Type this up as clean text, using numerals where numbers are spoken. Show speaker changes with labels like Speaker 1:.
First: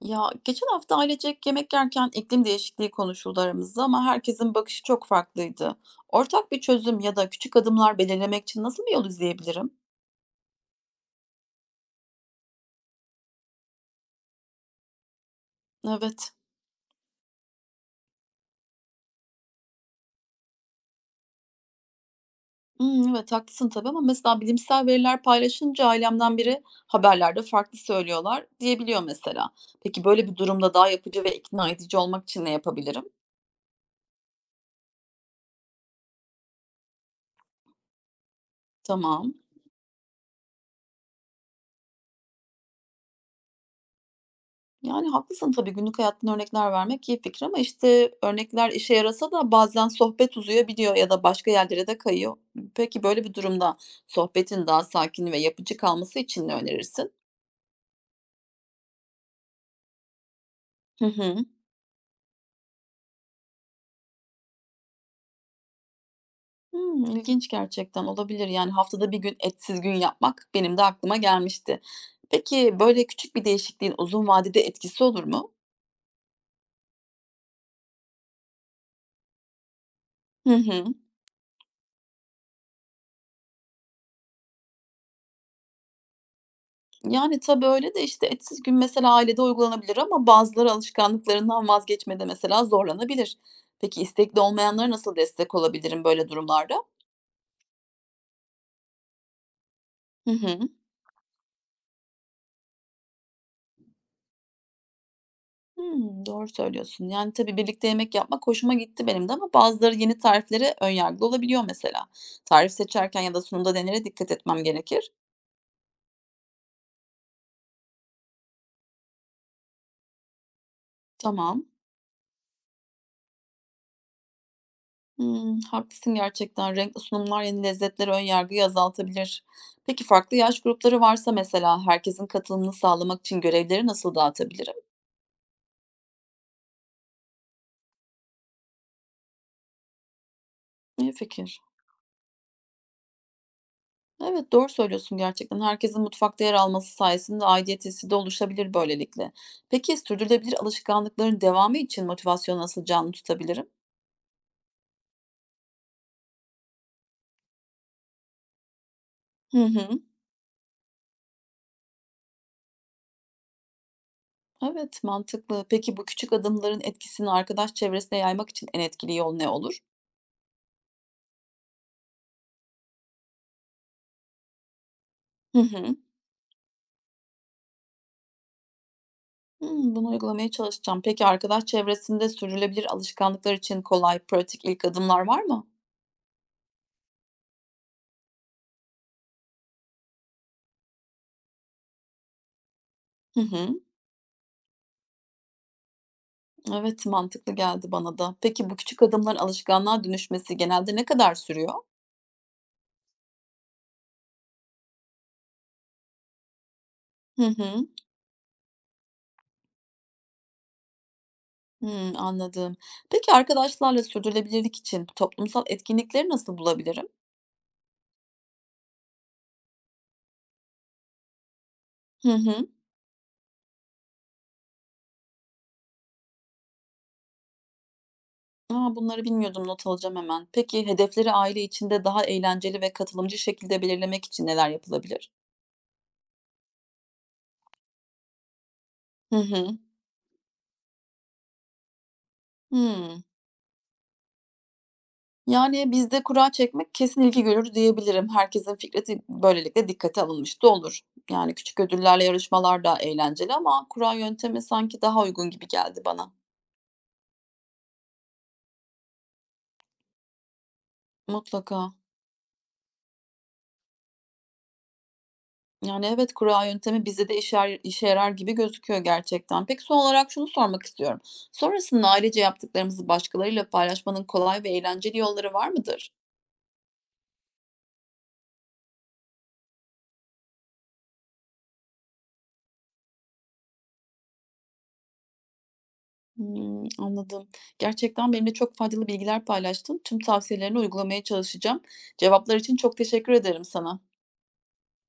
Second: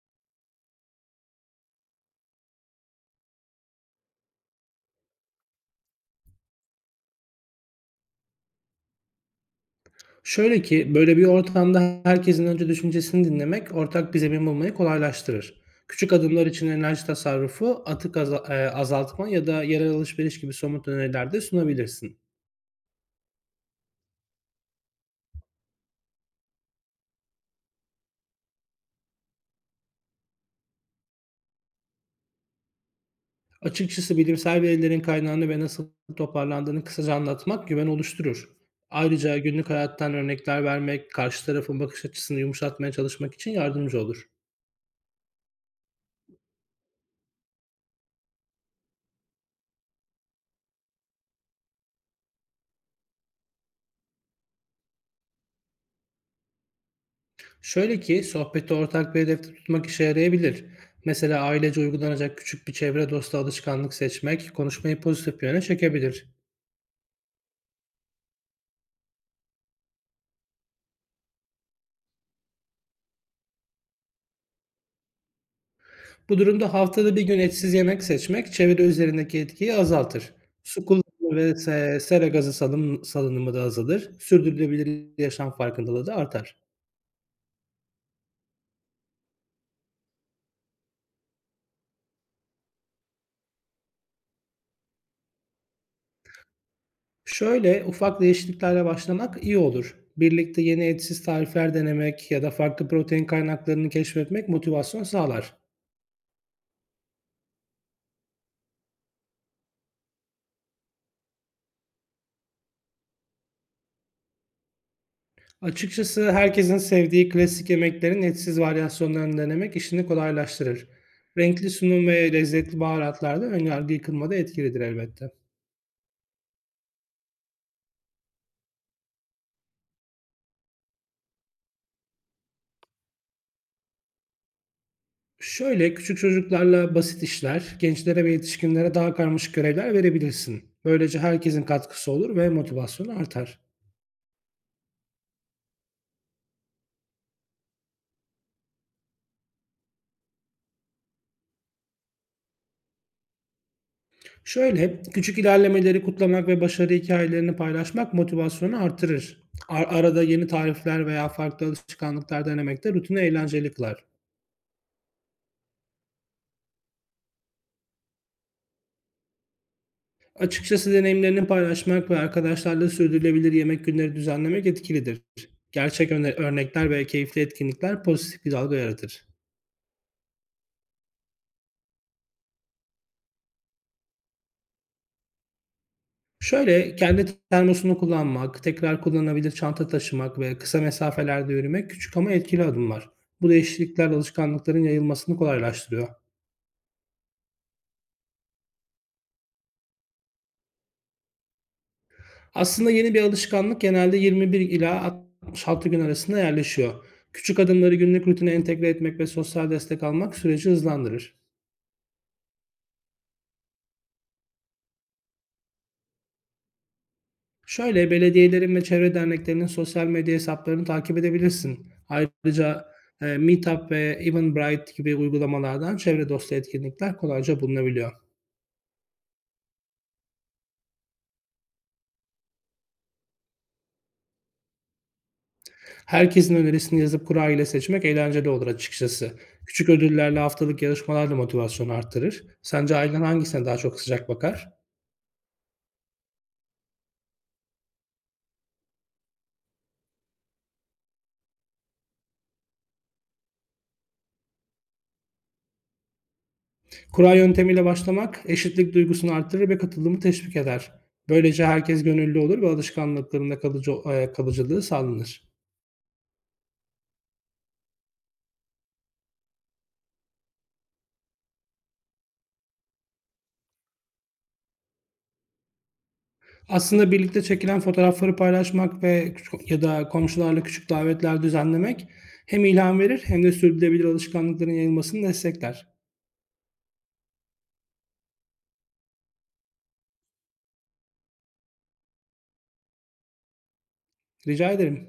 Speaker 1: Ya geçen hafta ailecek yemek yerken iklim değişikliği konuşuldu aramızda ama herkesin bakışı çok farklıydı. Ortak bir çözüm ya da küçük adımlar belirlemek için nasıl bir yol izleyebilirim?
Speaker 2: Şöyle ki, böyle bir ortamda herkesin önce düşüncesini dinlemek, ortak bir zemin bulmayı kolaylaştırır. Küçük
Speaker 1: Evet.
Speaker 2: adımlar için enerji tasarrufu, azaltma ya da yerel alışveriş gibi somut öneriler de sunabilirsin.
Speaker 1: Hmm, evet haklısın tabii ama mesela bilimsel veriler paylaşınca ailemden biri haberlerde farklı söylüyorlar diyebiliyor mesela. Peki böyle bir durumda daha yapıcı ve ikna edici olmak için ne yapabilirim?
Speaker 2: Açıkçası bilimsel verilerin kaynağını ve nasıl toparlandığını kısaca anlatmak güven oluşturur.
Speaker 1: Tamam.
Speaker 2: Ayrıca günlük hayattan örnekler vermek, karşı tarafın bakış açısını yumuşatmaya çalışmak için yardımcı olur.
Speaker 1: Yani, haklısın tabii, günlük hayattan örnekler vermek iyi fikir ama, işte, örnekler işe yarasa da bazen sohbet uzayabiliyor ya da başka yerlere de kayıyor. Peki, böyle bir durumda sohbetin daha sakin ve yapıcı kalması için ne önerirsin?
Speaker 2: Şöyle ki sohbeti ortak bir hedefte tutmak işe yarayabilir.
Speaker 1: Hı
Speaker 2: Mesela
Speaker 1: hı.
Speaker 2: ailece uygulanacak küçük bir çevre dostu alışkanlık seçmek konuşmayı pozitif yöne çekebilir.
Speaker 1: Hımm, ilginç gerçekten, olabilir. Yani, haftada bir gün etsiz gün yapmak benim de aklıma gelmişti. Peki, böyle küçük bir değişikliğin uzun vadede etkisi olur mu?
Speaker 2: Bu durumda haftada bir gün etsiz yemek seçmek çevre üzerindeki etkiyi azaltır.
Speaker 1: Hı
Speaker 2: Su
Speaker 1: hı.
Speaker 2: kullanımı ve sera gazı salınımı da azalır. Sürdürülebilir yaşam farkındalığı da artar.
Speaker 1: Yani, tabii öyle de, işte, etsiz gün mesela ailede uygulanabilir ama bazıları alışkanlıklarından vazgeçmede mesela zorlanabilir. Peki istekli olmayanlara nasıl destek olabilirim böyle durumlarda?
Speaker 2: Şöyle ufak değişikliklerle başlamak iyi olur.
Speaker 1: Hı
Speaker 2: Birlikte
Speaker 1: hı.
Speaker 2: yeni etsiz tarifler denemek ya da farklı protein kaynaklarını keşfetmek motivasyon sağlar.
Speaker 1: Hımm, doğru söylüyorsun. Yani, tabii birlikte yemek yapmak hoşuma gitti benim de ama bazıları yeni tariflere ön yargılı olabiliyor mesela. Tarif seçerken ya da sunumda nelere dikkat etmem gerekir?
Speaker 2: Açıkçası herkesin sevdiği klasik yemeklerin etsiz varyasyonlarını denemek işini kolaylaştırır.
Speaker 1: Tamam.
Speaker 2: Renkli sunum ve lezzetli baharatlar da önyargı yıkılmada etkilidir elbette.
Speaker 1: Hımm, haklısın gerçekten. Renkli sunumlar yeni lezzetleri ön yargıyı azaltabilir. Peki farklı yaş grupları varsa mesela herkesin katılımını sağlamak için görevleri nasıl dağıtabilirim?
Speaker 2: Şöyle küçük çocuklarla basit işler, gençlere ve yetişkinlere daha karmaşık görevler verebilirsin.
Speaker 1: İyi
Speaker 2: Böylece
Speaker 1: fikir.
Speaker 2: herkesin katkısı olur ve motivasyonu artar.
Speaker 1: Evet, doğru söylüyorsun gerçekten. Herkesin mutfakta yer alması sayesinde aidiyet hissi de oluşabilir böylelikle. Peki sürdürülebilir alışkanlıkların devamı için motivasyonu nasıl canlı tutabilirim?
Speaker 2: Şöyle küçük ilerlemeleri kutlamak ve başarı hikayelerini paylaşmak motivasyonu artırır.
Speaker 1: Hı hı.
Speaker 2: Arada yeni tarifler veya farklı alışkanlıklar denemek de rutini eğlenceli kılar.
Speaker 1: Evet, mantıklı. Peki bu küçük adımların etkisini arkadaş çevresine yaymak için en etkili yol ne olur?
Speaker 2: Açıkçası deneyimlerini paylaşmak ve arkadaşlarla sürdürülebilir yemek günleri düzenlemek etkilidir.
Speaker 1: Hı hı.
Speaker 2: Gerçek örnekler ve keyifli etkinlikler pozitif bir dalga yaratır.
Speaker 1: Hımm, bunu uygulamaya çalışacağım. Peki arkadaş çevresinde sürdürülebilir alışkanlıklar için kolay, pratik ilk adımlar var mı?
Speaker 2: Şöyle kendi termosunu kullanmak, tekrar kullanılabilir çanta taşımak ve kısa mesafelerde yürümek küçük ama etkili adımlar.
Speaker 1: Hı
Speaker 2: Bu
Speaker 1: hı.
Speaker 2: değişiklikler alışkanlıkların yayılmasını kolaylaştırıyor.
Speaker 1: Evet, mantıklı geldi bana da. Peki bu küçük adımların alışkanlığa dönüşmesi genelde ne kadar sürüyor?
Speaker 2: Aslında yeni bir alışkanlık genelde 21 ila 66 gün arasında yerleşiyor.
Speaker 1: Hı
Speaker 2: Küçük
Speaker 1: hı.
Speaker 2: adımları günlük rutine entegre etmek ve sosyal destek almak süreci hızlandırır.
Speaker 1: Hımm, anladım. Peki arkadaşlarla sürdürülebilirlik için toplumsal etkinlikleri nasıl bulabilirim?
Speaker 2: Şöyle belediyelerin ve çevre derneklerinin sosyal medya hesaplarını takip edebilirsin.
Speaker 1: Hı hı.
Speaker 2: Ayrıca Meetup ve Eventbrite gibi uygulamalardan çevre dostu etkinlikler kolayca bulunabiliyor.
Speaker 1: A, bunları bilmiyordum, not alacağım hemen. Peki hedefleri aile içinde daha eğlenceli ve katılımcı şekilde belirlemek için neler yapılabilir?
Speaker 2: Herkesin önerisini yazıp kura ile seçmek eğlenceli olur açıkçası.
Speaker 1: Hı hı.
Speaker 2: Küçük ödüllerle haftalık yarışmalar da motivasyonu arttırır. Sence ailen
Speaker 1: Hımm.
Speaker 2: hangisine daha çok sıcak bakar?
Speaker 1: Yani, bizde kura çekmek kesin ilgi görür diyebilirim. Herkesin fikri böylelikle dikkate alınmış da olur. Yani, küçük ödüllerle yarışmalar da eğlenceli ama kura yöntemi sanki daha uygun gibi geldi bana.
Speaker 2: Kura yöntemiyle başlamak eşitlik duygusunu arttırır ve katılımı teşvik eder. Böylece
Speaker 1: Mutlaka.
Speaker 2: herkes gönüllü olur ve alışkanlıklarında kalıcılığı sağlanır.
Speaker 1: Yani, evet, kura yöntemi bizde de işe yarar gibi gözüküyor gerçekten. Peki, son olarak şunu sormak istiyorum. Sonrasında ailece yaptıklarımızı başkalarıyla paylaşmanın kolay ve eğlenceli yolları var mıdır?
Speaker 2: Aslında birlikte çekilen fotoğrafları paylaşmak ve ya da komşularla küçük davetler düzenlemek hem ilham verir hem de sürdürülebilir alışkanlıkların yayılmasını destekler.
Speaker 1: Hımm, anladım. Gerçekten benimle çok faydalı bilgiler paylaştın. Tüm tavsiyelerini uygulamaya çalışacağım. Cevaplar için çok teşekkür ederim sana.
Speaker 2: Rica ederim.